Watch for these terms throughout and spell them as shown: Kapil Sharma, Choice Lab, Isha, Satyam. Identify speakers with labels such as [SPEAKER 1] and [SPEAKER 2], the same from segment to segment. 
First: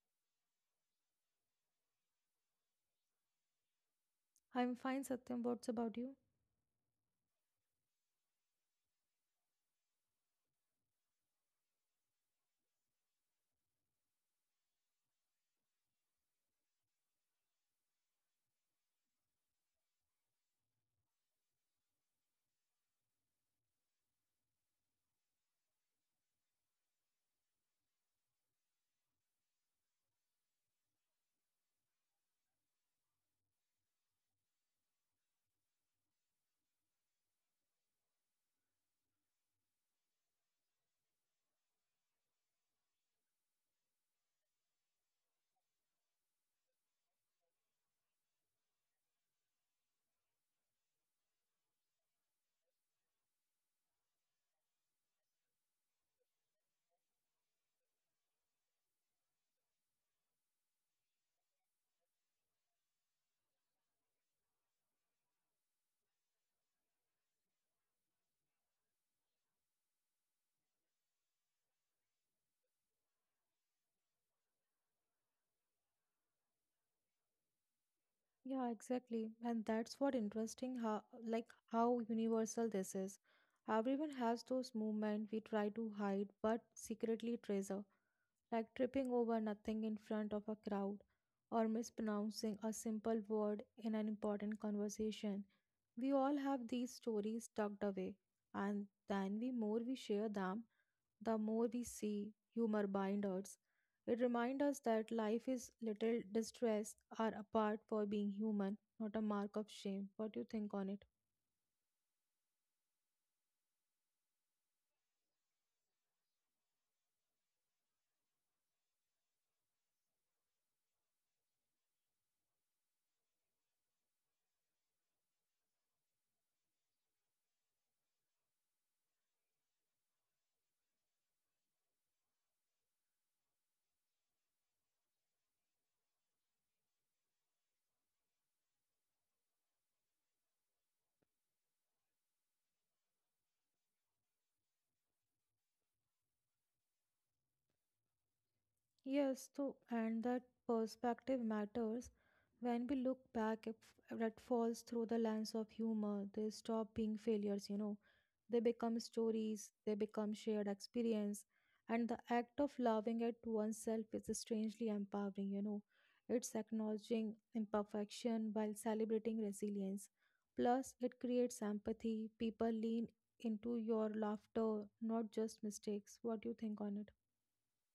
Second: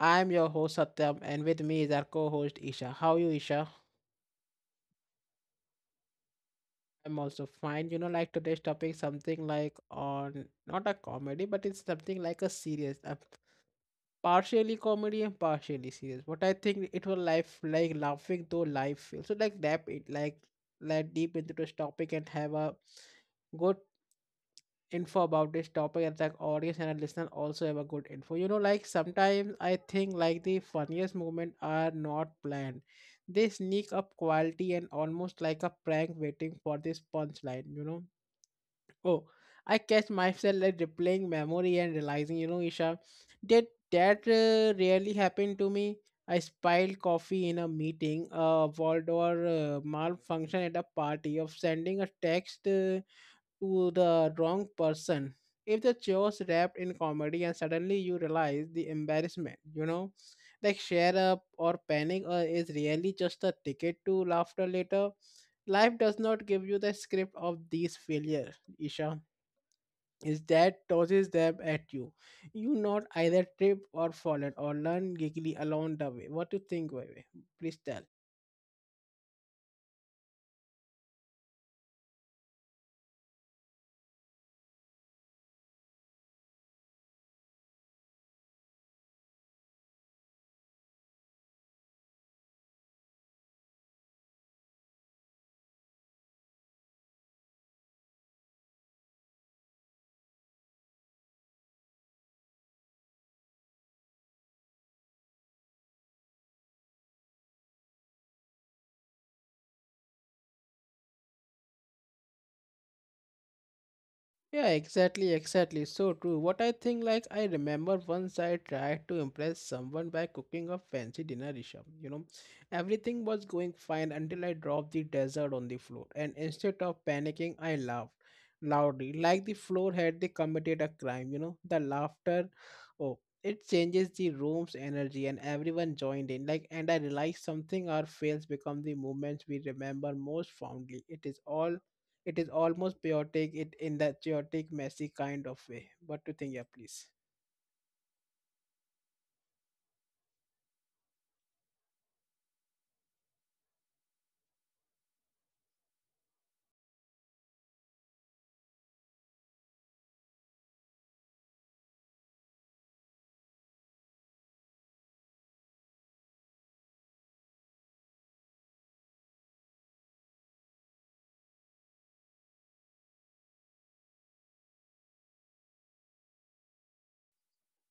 [SPEAKER 1] I'm your host Satyam and with me is our co-host Isha. How you Isha?
[SPEAKER 2] I'm fine, Satyam. What's about you?
[SPEAKER 1] I'm also fine. You know like today's topic something like on not a comedy but it's something like a serious partially comedy and partially serious. What I think it will life like laughing though life feels. So like dab it like deep into this topic and have a good info about this topic and the audience and the listener also have a good info you know like sometimes I think like the funniest moment are not planned they sneak up quality and almost like a prank waiting for this punchline you know oh I catch myself like replaying memory and realizing you know isha did that really happen to me. I spilled coffee in a meeting, a Waldor malfunction at a party of sending a text to the wrong person. If the show's wrapped in comedy and suddenly you realize the embarrassment, you know, like share up or panic is really just a ticket to laughter later. Life does not give you the script of these failures, Isha. Is that tosses them at you. You not either trip or fall fallen or learn giggly along the way. What do you think, Vivi? Please tell.
[SPEAKER 2] Yeah, exactly. And that's what interesting how like how universal this is. Everyone has those movements we try to hide but secretly treasure. Like tripping over nothing in front of a crowd or mispronouncing a simple word in an important conversation. We all have these stories tucked away, and then the more we share them, the more we see humor bind us. It reminds us that life is little distress are a part for being human, not a mark of shame. What do you think on it?
[SPEAKER 1] Yeah, exactly. So true. What I think, like, I remember once I tried to impress someone by cooking a fancy dinner, Rishabh. You know, everything was going fine until I dropped the dessert on the floor. And instead of panicking, I laughed loudly, like the floor had they committed a crime. You know, the laughter, oh, it changes the room's energy, and everyone joined in. Like, and I realized something our fails become the moments we remember most fondly. It is almost chaotic it in that chaotic messy kind of way. What do you think? Yeah, please.
[SPEAKER 2] Yes, too, and that perspective matters. When we look back at falls through the lens of humor, they stop being failures, you know. They become stories, they become shared experience, and the act of loving it oneself is strangely empowering, you know. It's acknowledging imperfection while celebrating resilience. Plus, it creates empathy. People lean into your laughter, not just mistakes. What do you think on it?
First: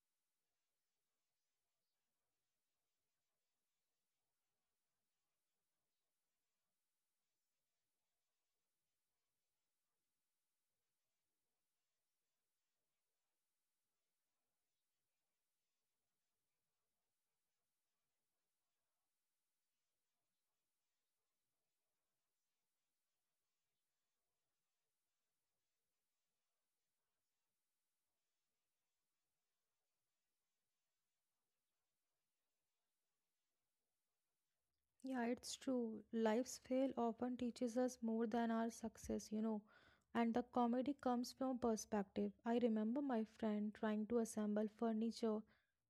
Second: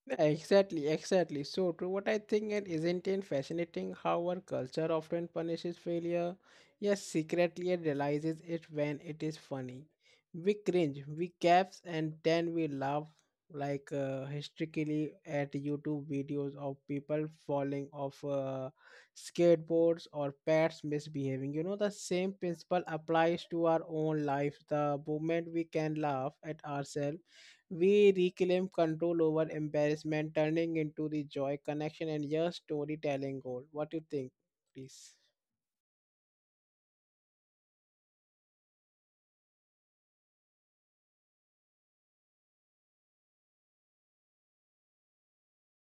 [SPEAKER 1] Yeah, exactly. So true. What I think it isn't it fascinating how our culture often punishes failure, yet secretly it realizes it when it is funny. We cringe, we gasp, and then we laugh like hysterically at YouTube videos of people falling off skateboards or pets misbehaving. You know, the same principle applies to our own life. The moment we can laugh at ourselves we reclaim control over embarrassment, turning into the joy, connection, and your storytelling goal. What do you think, please?
[SPEAKER 2] Yeah, it's true. Life's fail often teaches us more than our success, you know. And the comedy comes from perspective. I remember my friend trying to assemble furniture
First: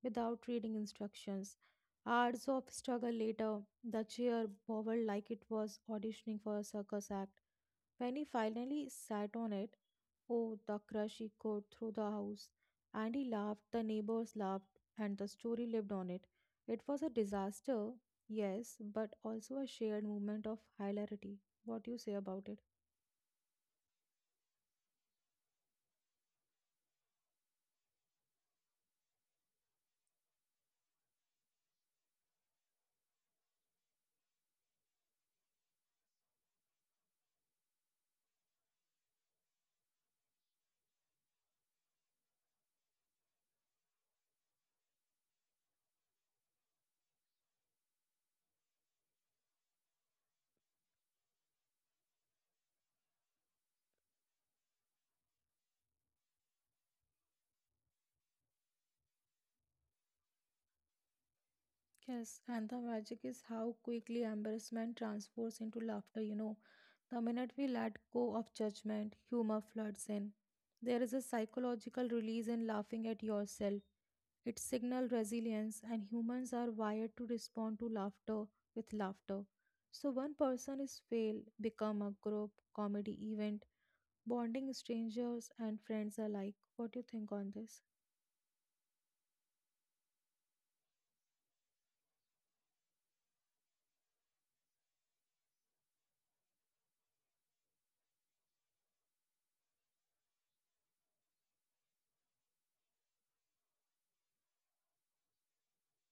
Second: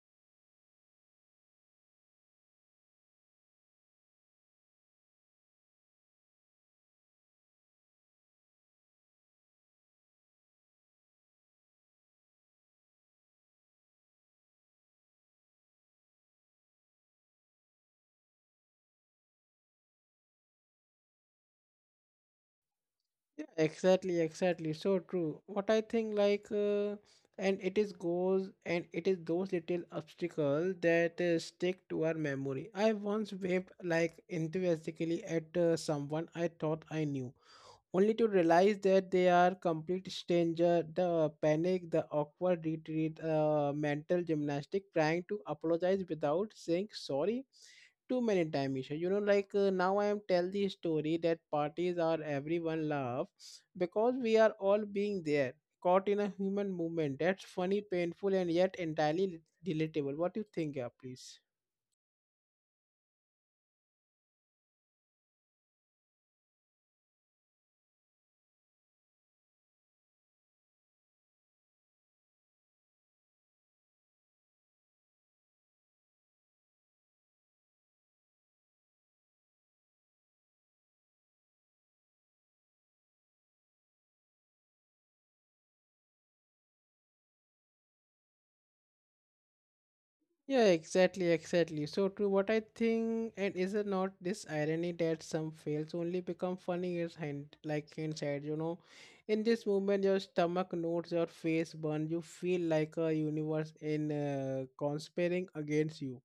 [SPEAKER 2] without reading instructions. Hours of struggle later, the chair wobbled like it was auditioning for a circus act. When he finally sat on it, oh, the crush echoed through the house. And he laughed, the neighbors laughed, and the story lived on it. It was a disaster, yes, but also a shared movement of hilarity. What do you say about it?
[SPEAKER 1] Yeah, exactly. So true. What I think, like, and it is goes, and it is those little obstacles that stick to our memory. I once waved like enthusiastically at someone I thought I knew only to realize that they are complete stranger. The panic, the awkward retreat, mental gymnastic, trying to apologize without saying sorry too many times, you know, like now I am tell the story that parties are everyone love because we are all being there caught in a human movement that's funny, painful, and yet entirely relatable. What do you think? Yeah, please.
[SPEAKER 2] Yes, and the magic is how quickly embarrassment transforms into laughter, you know. The minute we let go of judgment, humor floods in. There is a psychological release in laughing at yourself. It signals resilience, and humans are wired to respond to laughter with laughter. So, one person is fail, become a group comedy event, bonding strangers and friends alike. What do you think on this?
[SPEAKER 1] Yeah, exactly. So true. What I think, and is it not this irony that some fails only become funny is hind like hindsight, you know? In this movement, your stomach knows your face burns. You feel like a universe in conspiring against you.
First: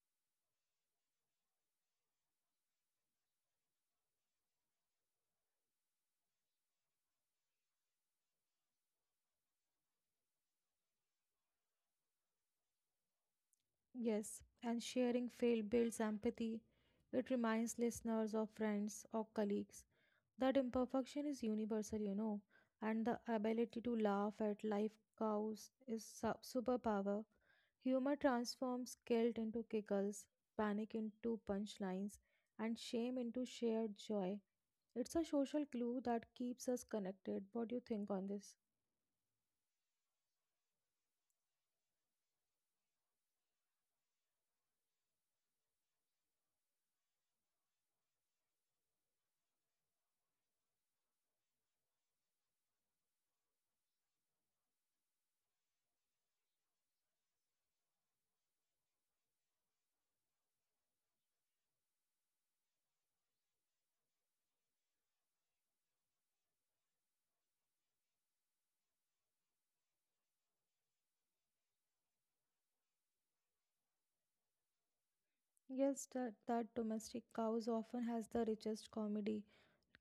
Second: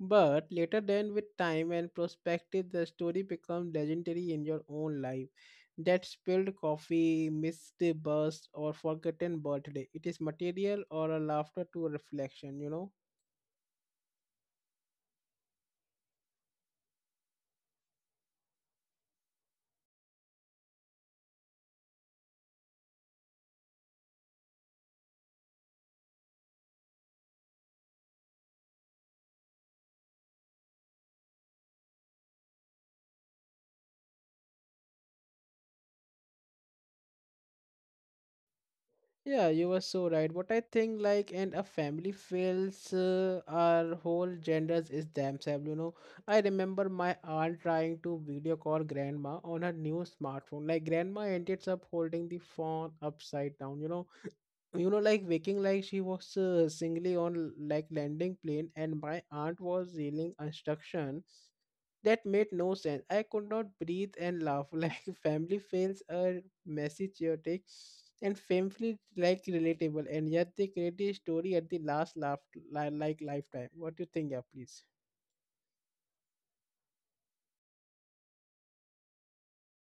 [SPEAKER 1] But later, then with time and perspective, the story becomes legendary in your own life. That spilled coffee, missed bus, or forgotten birthday. It is material or a laughter to reflection, you know?
[SPEAKER 2] Yes, and sharing fail builds empathy. It reminds listeners of friends or colleagues that imperfection is universal, you know, and the ability to laugh at life cows is superpower. Humor transforms guilt into giggles, panic into punchlines, and shame into shared joy. It's a social glue that keeps us connected. What do you think on this?
[SPEAKER 1] Yeah, you were so right. What I think, like, and a family fails, our whole genders is themselves. You know, I remember my aunt trying to video call grandma on her new smartphone. Like, grandma ended up holding the phone upside down. You know, like waking like she was singly on like landing plane, and my aunt was yelling instruction that made no sense. I could not breathe and laugh. Like family fails are messy, chaotic, and painfully like relatable. And yet they create a story at the last laugh, like lifetime. What do you think? Yeah, please.
[SPEAKER 2] Yes, that domestic cows often has the richest comedy.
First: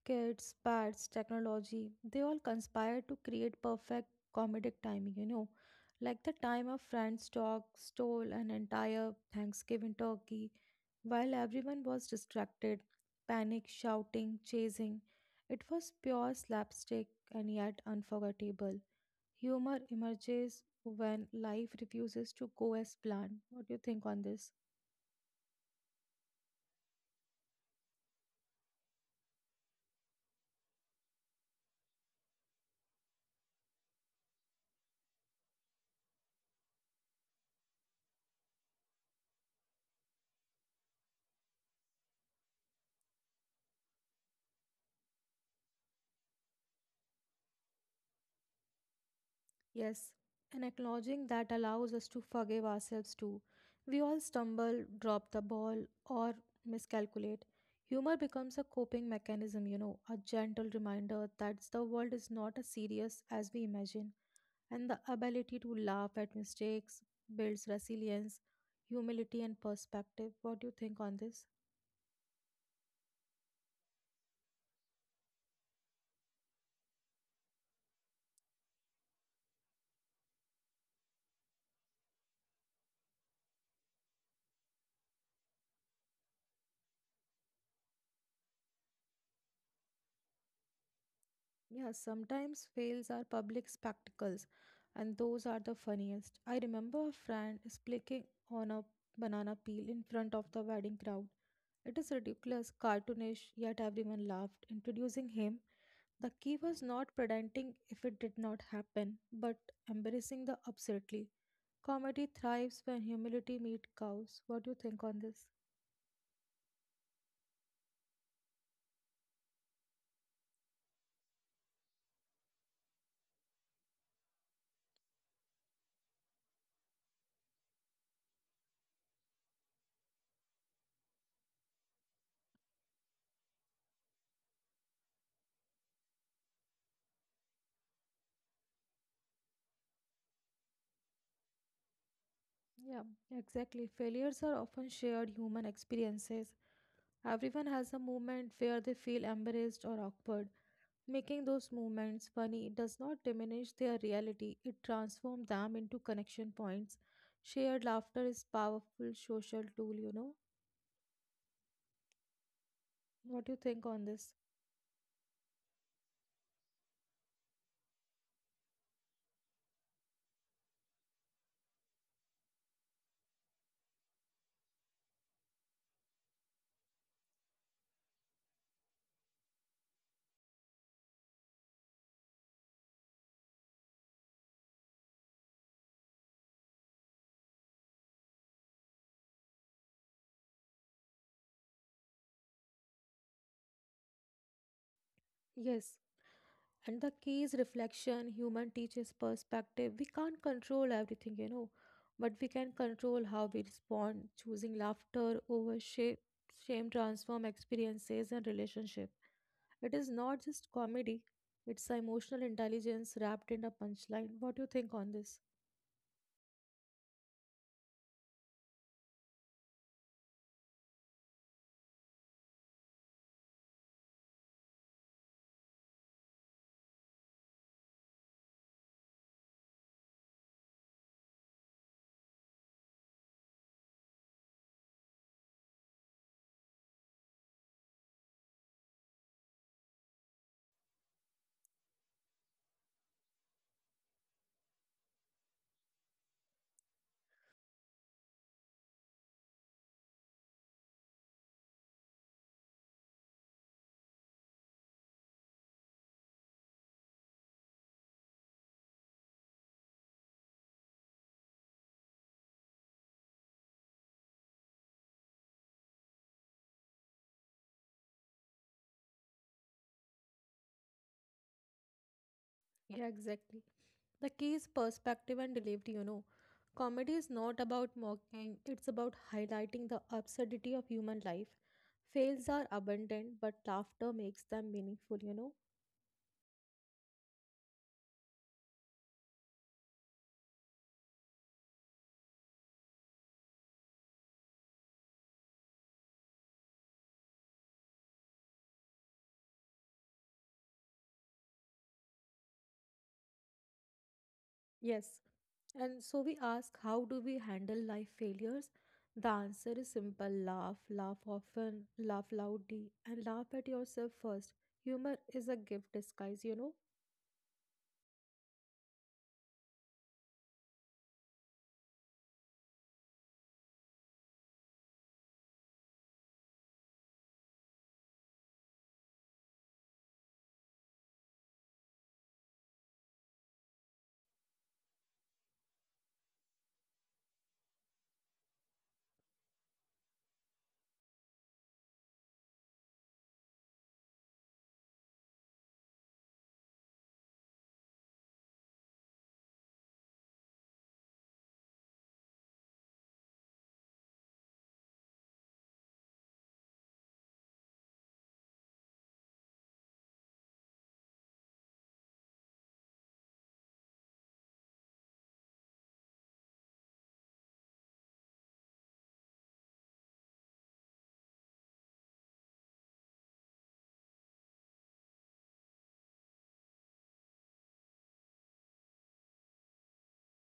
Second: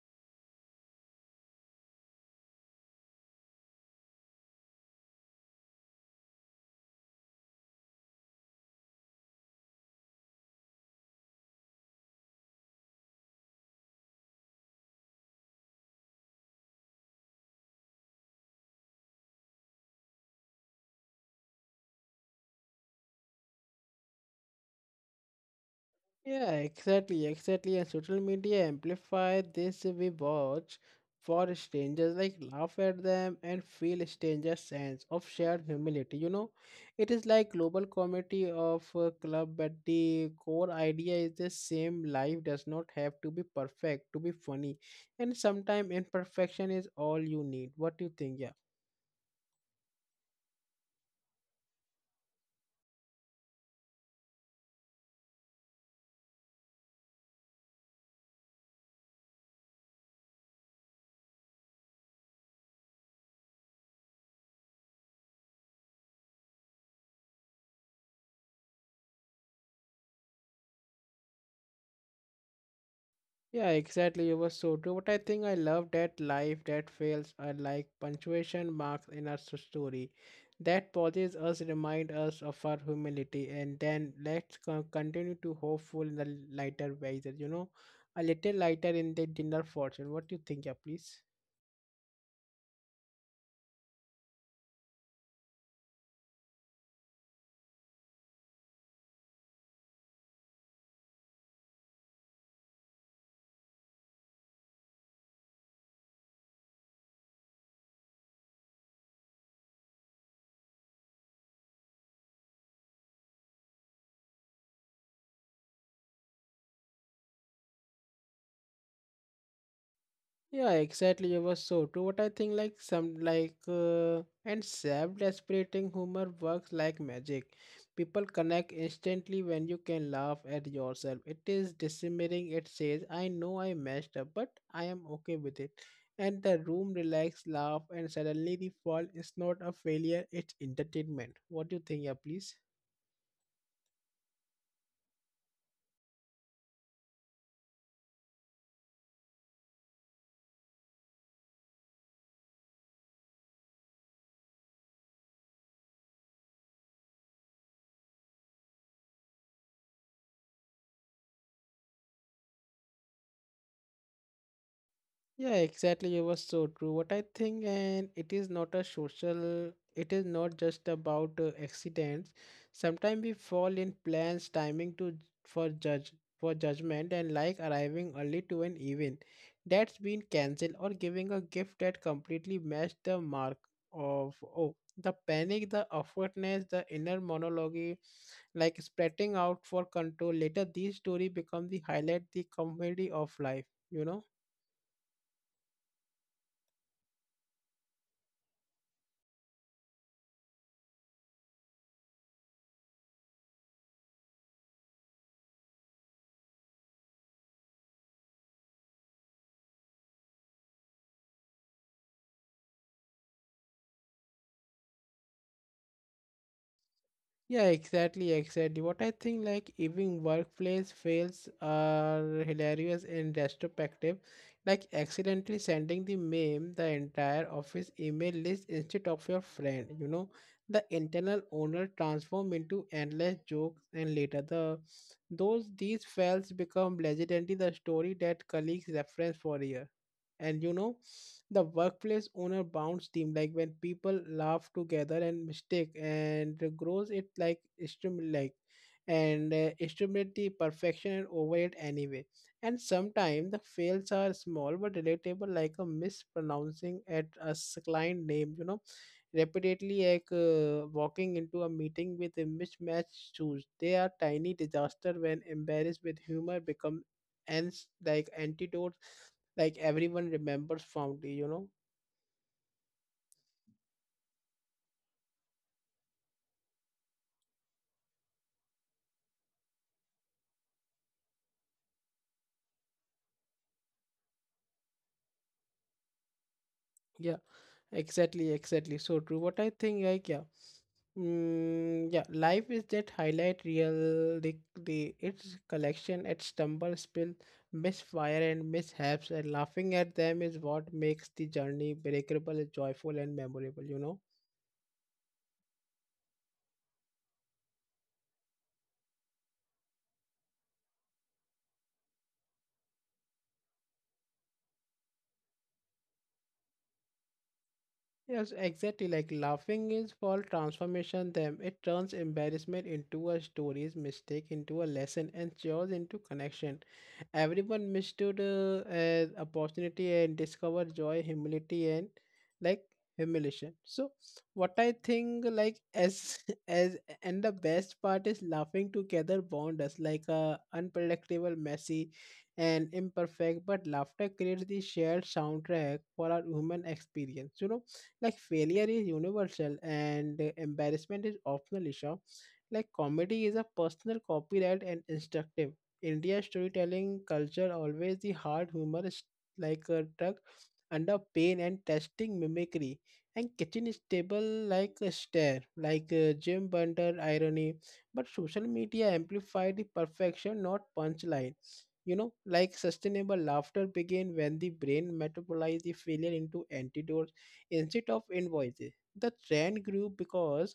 [SPEAKER 2] Kids, pets, technology, they all conspire to create perfect comedic timing, you know. Like the time a friend's dog stole an entire Thanksgiving turkey while everyone was distracted, panic, shouting, chasing, it was pure slapstick and yet unforgettable. Humor emerges when life refuses to go as planned. What do you think on this?
[SPEAKER 1] Yeah, exactly. And social media amplify this, we watch for strangers, like laugh at them and feel a stranger sense of shared humility. You know, it is like global community of a club, but the core idea is the same. Life does not have to be perfect to be funny, and sometimes imperfection is all you need. What do you think? Yeah.
[SPEAKER 2] Yes, and acknowledging that allows us to forgive ourselves too. We all stumble, drop the ball, or miscalculate. Humor becomes a coping mechanism, you know, a gentle reminder that the world is not as serious as we imagine. And the ability to laugh at mistakes builds resilience, humility, and perspective. What do you think on this?
[SPEAKER 1] Yeah, exactly. You were so true. But I think I love that life that fails are like punctuation marks in our story. That pauses us, remind us of our humility, and then let's continue to hopeful in the lighter ways. You know, a little lighter in the dinner fortune. What do you think? Yeah, please.
[SPEAKER 2] Yeah, sometimes fails are public spectacles, and those are the funniest. I remember a friend splitting on a banana peel in front of the wedding crowd. It is ridiculous, cartoonish, yet everyone laughed. Introducing him, the key was not pretending if it did not happen, but embracing the absurdly. Comedy thrives when humility meets cows. What do you think on this?
[SPEAKER 1] Yeah, exactly. It was so true. What I think, like, and self deprecating humor works like magic. People connect instantly when you can laugh at yourself. It is disarming. It says, "I know I messed up, but I am okay with it." And the room relax, laugh, and suddenly the fall is not a failure. It's entertainment. What do you think? Yeah, please.
[SPEAKER 2] Yeah, exactly. Failures are often shared human experiences. Everyone has a moment where they feel embarrassed or awkward. Making those moments funny does not diminish their reality, it transforms them into connection points. Shared laughter is powerful social tool, you know. What do you think on this?
[SPEAKER 1] Yeah, exactly. You were so true. What I think, and it is not a social, it is not just about accidents. Sometimes we fall in plans, timing to j- for judge for judgment, and like arriving early to an event that's been cancelled, or giving a gift that completely matched the mark of oh the panic, the awkwardness, the inner monologue, like spreading out for control. Later, these story become the highlight, the comedy of life. You know.
[SPEAKER 2] Yes. And the key is reflection human teaches perspective. We can't control everything, you know, but we can control how we respond, choosing laughter over shame. Shame transform experiences and relationship. It is not just comedy, it's emotional intelligence wrapped in a punchline. What do you think on this?
[SPEAKER 1] Yeah, exactly. What I think, like, even workplace fails are hilarious in retrospective, like accidentally sending the meme, the entire office email list instead of your friend. You know, the internal owner transform into endless jokes, and later these fails become legendary, the story that colleagues reference for a year. And you know the workplace owner bounds team like when people laugh together and mistake and grows it like extremely like and extremely perfection and over it anyway. And sometimes the fails are small but relatable like a mispronouncing at a client name, you know, repeatedly, like walking into a meeting with a mismatched shoes. They are tiny disaster when embarrassed with humor become ants like antidotes like everyone remembers fondly, you know.
[SPEAKER 2] Yeah, exactly. The key is perspective and delivery, you know. Comedy is not about mocking, it's about highlighting the absurdity of human life. Fails are abundant, but laughter makes them meaningful, you know.
[SPEAKER 1] Yeah, exactly. So true. What I think, like, yeah, yeah, life is that highlight real, the its collection, its stumble, spill, misfire, and mishaps, and laughing at them is what makes the journey breakable, joyful, and memorable. You know.
[SPEAKER 2] Yes. And so we ask, how do we handle life failures? The answer is simple: laugh, laugh often, laugh loudly, and laugh at yourself first. Humor is a gift disguise, you know.
[SPEAKER 1] Yes, exactly. Like laughing is for transformation them. It turns embarrassment into a stories, mistake into a lesson, and chores into connection. Everyone mistook as opportunity and discover joy, humility, and like humiliation. So, what I think like as as and the best part is laughing together bond us like a unpredictable, messy, and imperfect. But laughter creates the shared soundtrack for our human experience. You know like failure is universal and embarrassment is optional issue. Like comedy is a personal copyright and instructive. India storytelling culture always the hard humor is like a truck under pain and testing mimicry and kitchen is stable like a stare like Jim Bender irony but social media amplified the perfection not punchline, you know, like sustainable laughter began when the brain metabolized the failure into antidotes instead of invoices. The trend grew because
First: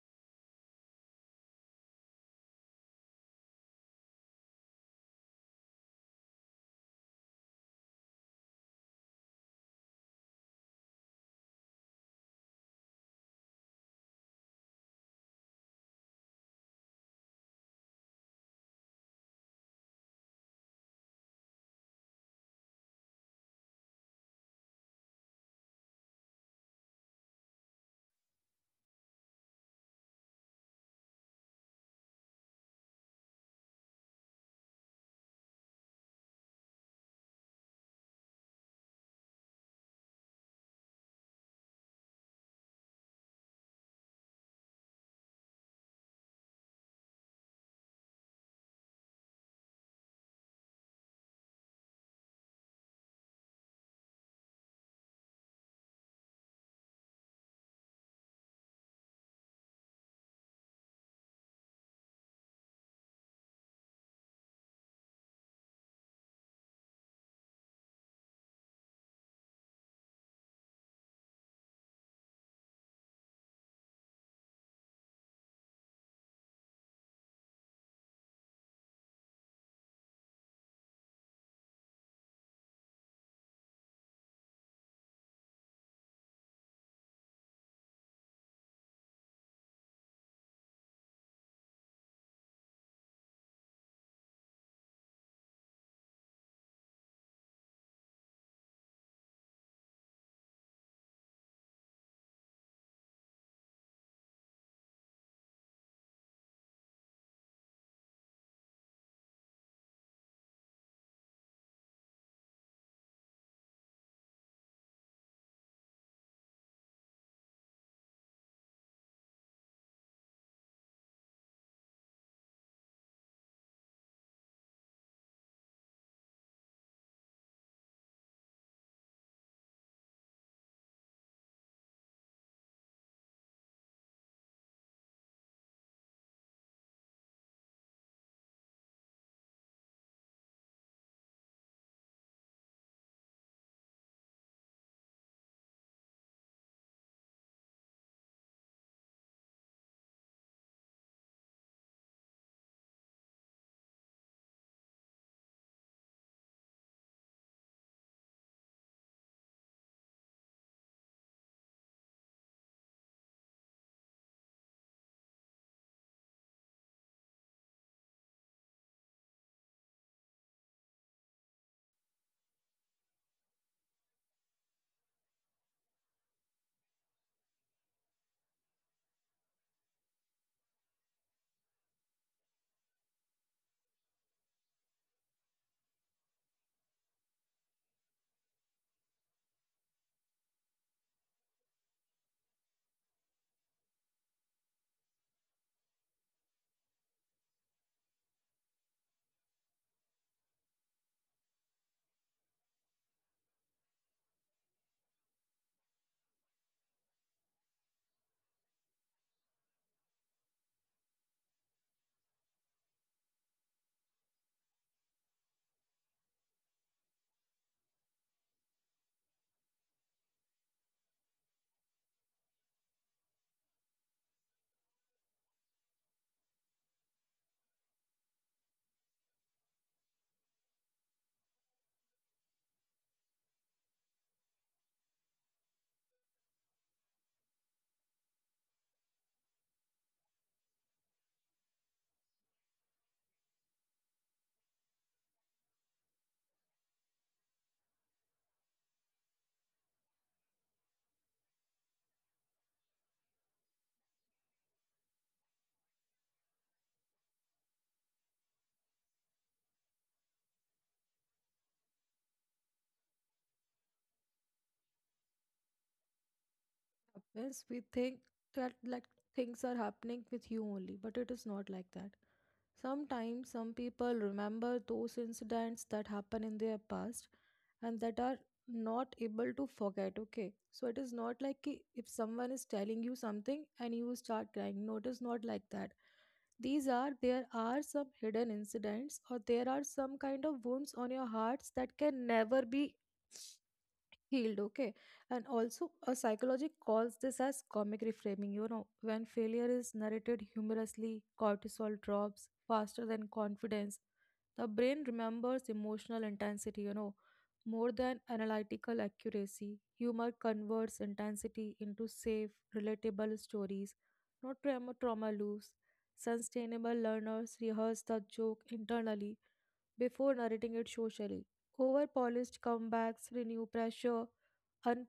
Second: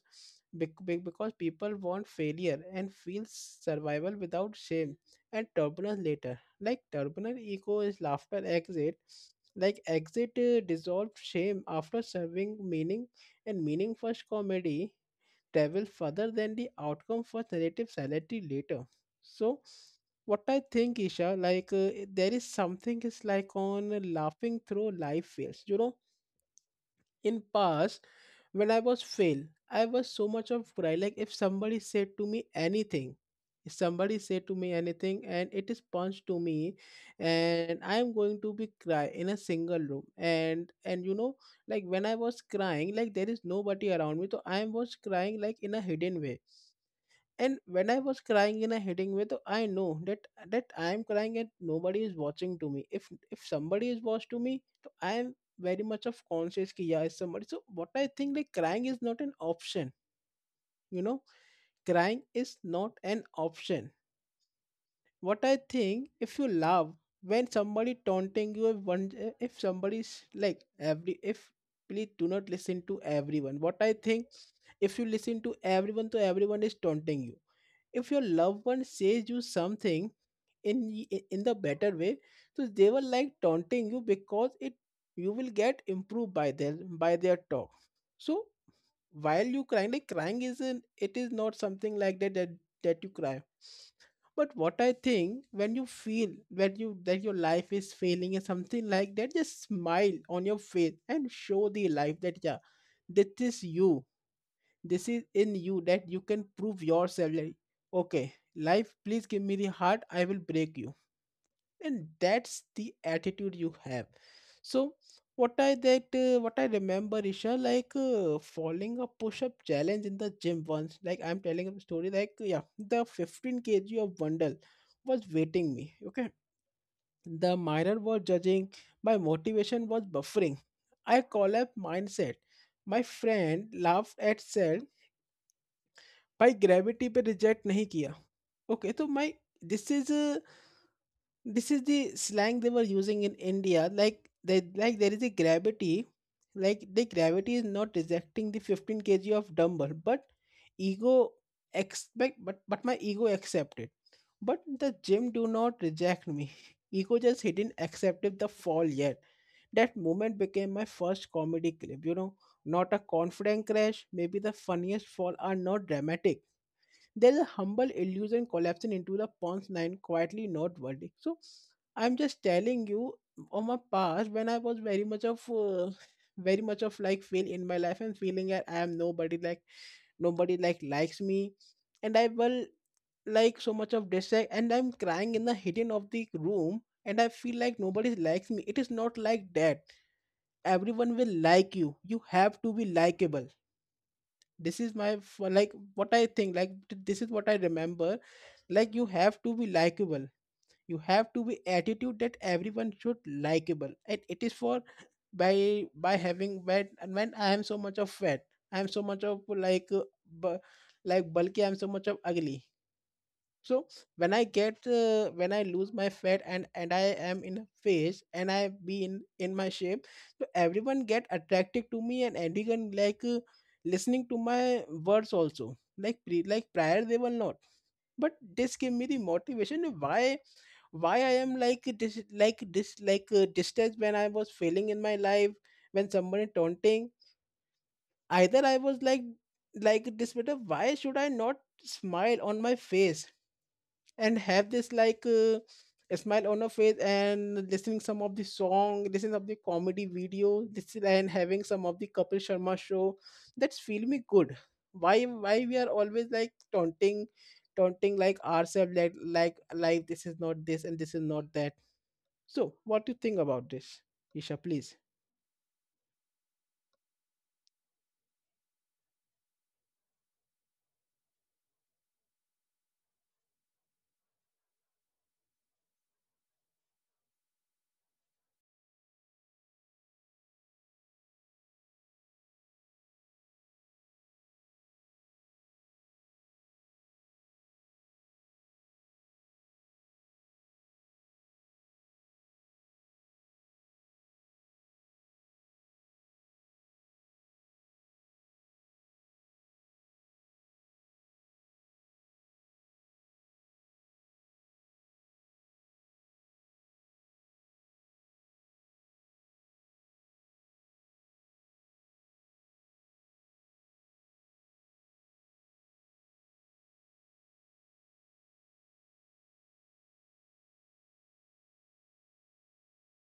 [SPEAKER 1] because people want failure and feel survival without shame and turbulence later. Like turbulent ego is laughter exit. Like exit dissolved shame after serving meaning and meaning first comedy travel further than the outcome for narrative sanity later. So, what I think, Isha, like there is something is like on laughing through life fails. You know, in past, when I was fail, I was so much of cry. Like if somebody said to me anything, if somebody said to me anything, and it is punched to me, and I am going to be cry in a single room. And you know, like when I was crying, like there is nobody around me, so I was crying like in a hidden way. And when I was crying in a hitting way, though I know that that I am crying and nobody is watching to me. If somebody is watching to me, so I am very much of conscious ki yeah is somebody. So what I think, like crying is not an option, you know crying is not an option. What I think, if you love, when somebody taunting you, if somebody's, like, every if, please do not listen to everyone. What I think, if you listen to everyone, so everyone is taunting you. If your loved one says you something in in the better way, so they will like taunting you, because it, you will get improved by their talk. So while you crying, like crying isn't, it is not something like that that, that you cry. But what I think, when you feel, when you that your life is failing and something like that, just smile on your face and show the life that, yeah, this is you, this is in you, that you can prove yourself. Like, okay, life, please give me the heart, I will break you. And that's the attitude you have. So, what I remember, Isha, like following a push-up challenge in the gym once. Like I'm telling a story, like, yeah, the 15 kg of bundle was waiting me. Okay, the mirror was judging. My motivation was buffering. I collapsed mindset. My friend laughed at self. भाई gravity पे reject नहीं किया, okay तो my, this is this is the slang they were using in India, like there is a gravity. Like the gravity is not rejecting the 15 kg of dumbbell, but ego expect, but my ego accepted, but the gym do not reject me. Ego just didn't accept the fall yet. That moment became my first comedy clip, you know. Not a confident crash, maybe the funniest fall are not dramatic. There's a humble illusion collapsing into the punchline quietly, not worthy. So I'm just telling you, on my past, when I was very much of like fail in my life and feeling that I am nobody, like nobody like likes me, and I will like so much of dislike, and I'm crying in the hidden of the room, and I feel like nobody likes me. It is not like that. Everyone will like you. You have to be likable. This is my f- Like what I think, like this is what I remember, like you have to be likable. You have to be attitude that everyone should likable, and it is for, by having fat. And when I am so much of fat, I am so much of like like bulky, I am so much of ugly. So when I get when I lose my fat, and I am in a phase, and I be in my shape, so everyone get attracted to me, and everyone like listening to my words also, like like prior they were not. But this gave me the motivation of why I am like this, like this, like distressed. When I was failing in my life, when somebody taunting, either I was like this better, why should I not smile on my face and have this like a smile on her face, and listening some of the song, listening of the comedy video, this, and having some of the Kapil Sharma show. That's feel me good. Why we are always like taunting, taunting like ourselves, like life. This is not this and this is not that. So what do you think about this, Isha? Please,
[SPEAKER 2] Happens, we think that like things are happening with you only, but it is not like that. Sometimes some people remember those incidents that happen in their past and that are not able to forget. Okay, so it is not like ki if someone is telling you something and you start crying. No, it is not like that. These are there are some hidden incidents or there are some kind of wounds on your hearts that can never be healed. Okay, and also a psychology calls this as comic reframing, you know. When failure is narrated humorously, cortisol drops faster than confidence. The brain remembers emotional intensity, you know, more than analytical accuracy. Humor converts intensity into safe relatable stories, not trauma loops. Sustainable learners rehearse the joke internally before narrating it socially. Over polished comebacks renew pressure, and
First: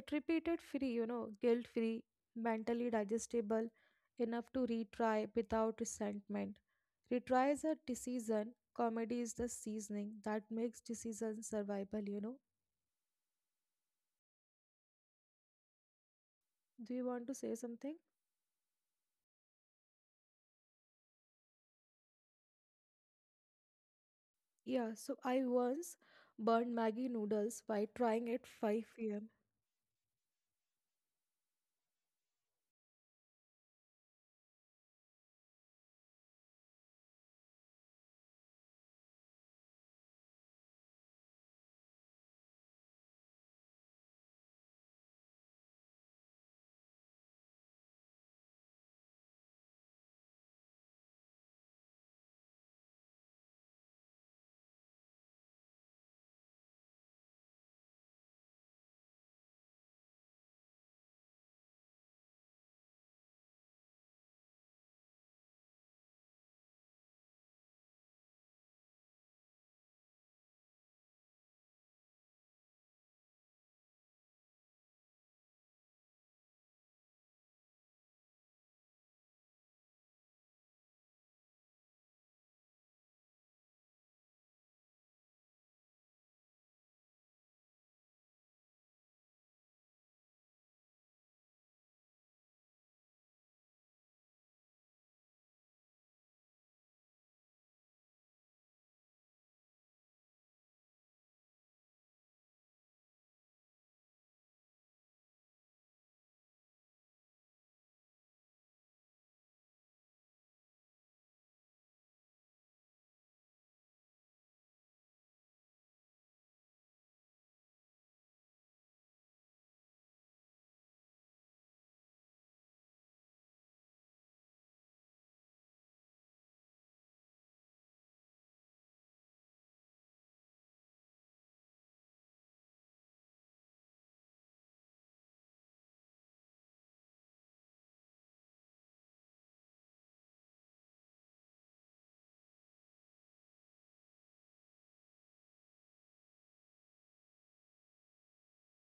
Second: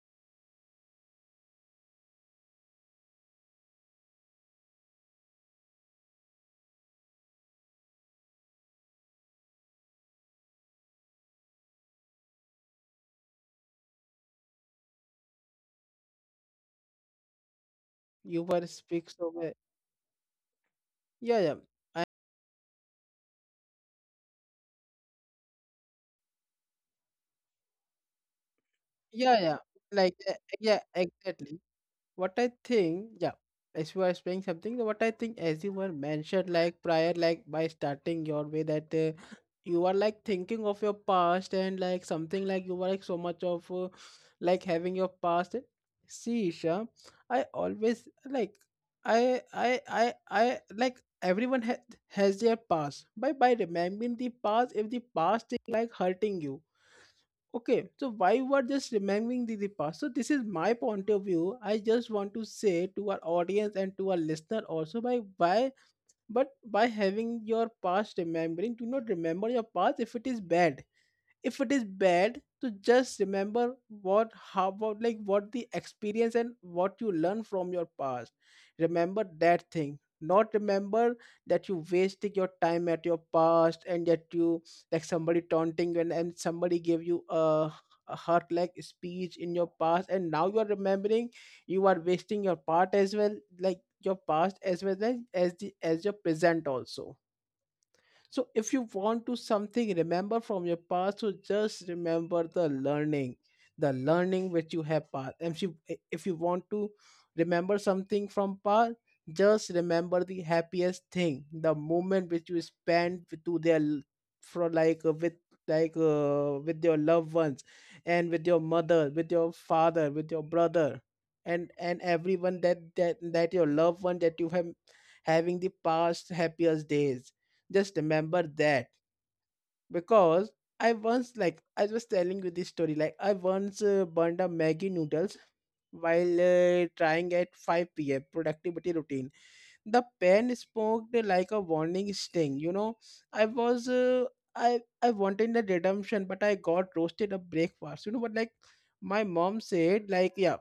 [SPEAKER 2] it repeated free, you know, guilt free, mentally digestible enough to retry without resentment. Retry is a decision, comedy is the seasoning that makes decisions survival, you know. Do you want to say something?
[SPEAKER 1] you were speak so well. Yeah, yeah, I,
[SPEAKER 2] Yeah, so I once burned maggie noodles by trying at 5 p.m.
[SPEAKER 1] yeah, yeah. Like yeah, exactly. What I think, yeah, as you are explaining something, what I think, as you were mentioned, like prior, like by starting your way, that you are like thinking of your past and like something like you were like so much of like having your past. See, Isha, I always like, I like everyone has their past. By remembering the past, if the past is like hurting you, okay, so why you are just remembering the past? So this is my point of view. I just want to say to our audience and to our listener also by why, but by having your past remembering, do not remember your past if it is bad, if it is bad, to just remember what, how about like what the experience and what you learn from your past. Remember that thing, not remember that you wasted your time at your past, and that you, like somebody taunting, and somebody gave you a heart like speech in your past, and now you are remembering, you are wasting your part as well, like your past as well as the as your present also. So if you want to something remember from your past, so just remember the learning which you have past. And if you want to remember something from past, just remember the happiest thing, the moment which you spent with- to their l- for like with, like with your loved ones, and with your mother, with your father, with your brother, and everyone, that your loved one that you have, having the past happiest days, just remember that. Because I once, like I was telling you this story, like I once burned a Maggie noodles while trying at 5 p.m. productivity routine. The pen smoked like a warning sting. You know, I was I wanted the redemption, but I got roasted a breakfast. You know, but like my mom said, like, yeah,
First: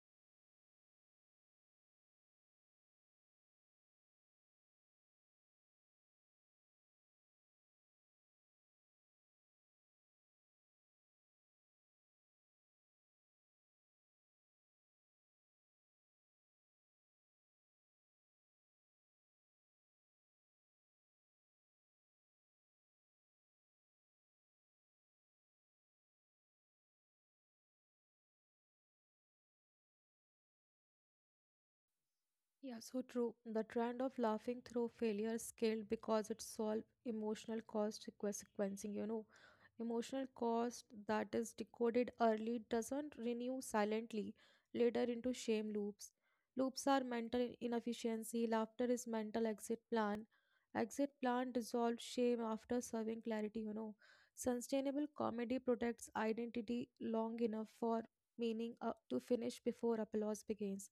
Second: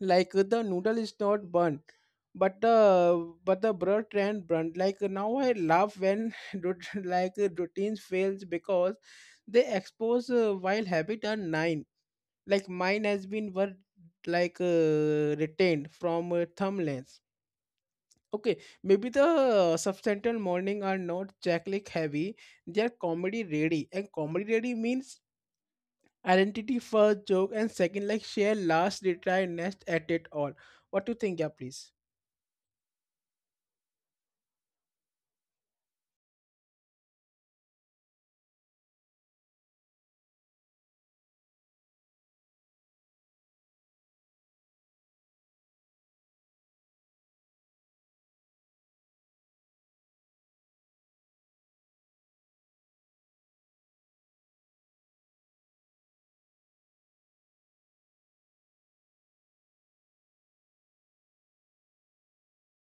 [SPEAKER 1] like the noodle is not burnt, but the bread and burnt, like now I laugh when like routines fails, because they expose while habit are nine, like mine has been were, like retained from thumbnails. Okay, maybe the substantial morning are not jacklick heavy. They're comedy ready, and comedy ready means identity first, joke and second, like share last, retry next at it all. What do you think? Yeah, please.
[SPEAKER 2] Yeah, so true. The trend of laughing through failure scaled because it solved emotional cost, sequencing, you know. Emotional cost that is decoded early doesn't renew silently later into shame loops. Loops are mental inefficiency, laughter is mental exit plan. Exit plan dissolves shame after serving clarity, you know. Sustainable comedy protects identity long enough for meaning to finish before applause begins.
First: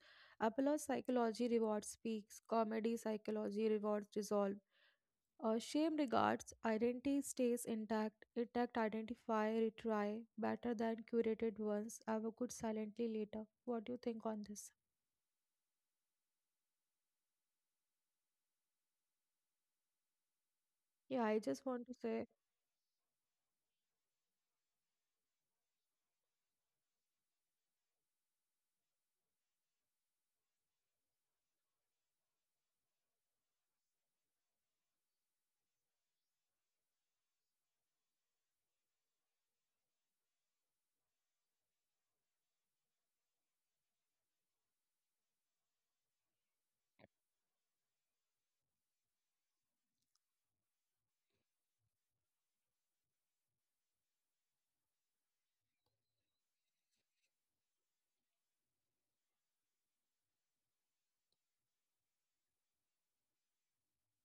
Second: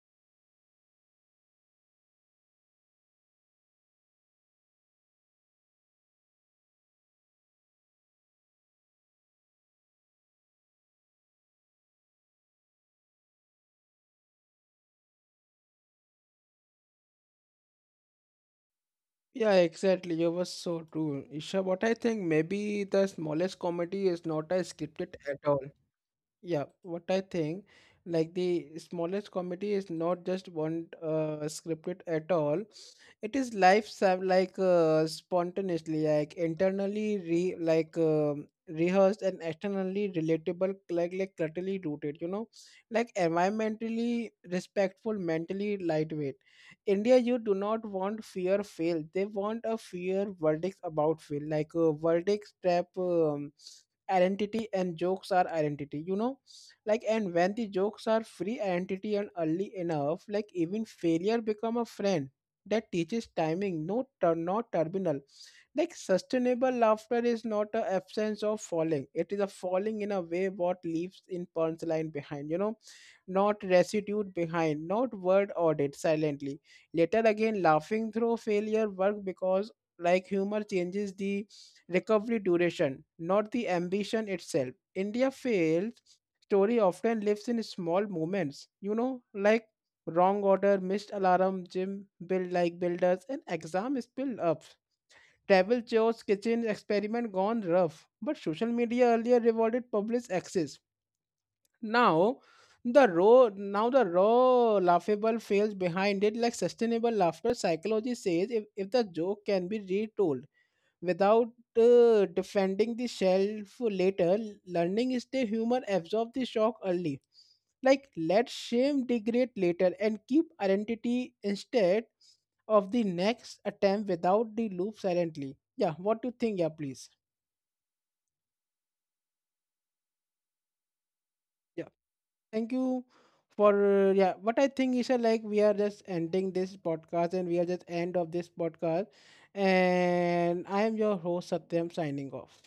[SPEAKER 2] Apollo's psychology rewards peaks, comedy psychology rewards resolve. Shame regards identity stays intact. Intact identify, retry better than curated ones. Have a good silently later. What do you think on this?
[SPEAKER 1] Yeah, exactly. You were so true,
[SPEAKER 2] Yeah,
[SPEAKER 1] Isha.
[SPEAKER 2] I
[SPEAKER 1] What I
[SPEAKER 2] just
[SPEAKER 1] think,
[SPEAKER 2] want to say
[SPEAKER 1] maybe the smallest comedy is not a scripted at all. Yeah, what I think, like the smallest comedy is not just one scripted at all. It is life like spontaneously, like internally re like rehearsed and externally relatable, like culturally rooted. You know, like environmentally respectful, mentally lightweight. India, you do not want fear fail. They want a fear verdict about fail, like a verdict trap. Identity and jokes are identity, you know, like. And when the jokes are free identity and early enough, like even failure become a friend that teaches timing, no not terminal. Like sustainable laughter is not a absence of falling, it is a falling in a way what leaves in punchline behind, you know, not residue behind, not word audit silently later again. Laughing through failure work because like humor changes the recovery duration, not the ambition itself. India failed story often lives in small moments, you know, like wrong order, missed alarm, gym build like builders, and exam spill ups. Travel chores, kitchen experiment gone rough. But social media earlier rewarded public access. Now now the raw laughable fails behind it. Like sustainable laughter psychology says, if the joke can be retold without defending the shelf later, learning is the humor absorb the shock early, like let shame degrade later and keep identity instead of the next attempt without the loop silently. Yeah, what do you think? Yeah, please. Yeah, thank you for yeah, what I think is like we are just ending this podcast, and we are just end of this podcast, and I am your host Satyam, signing off.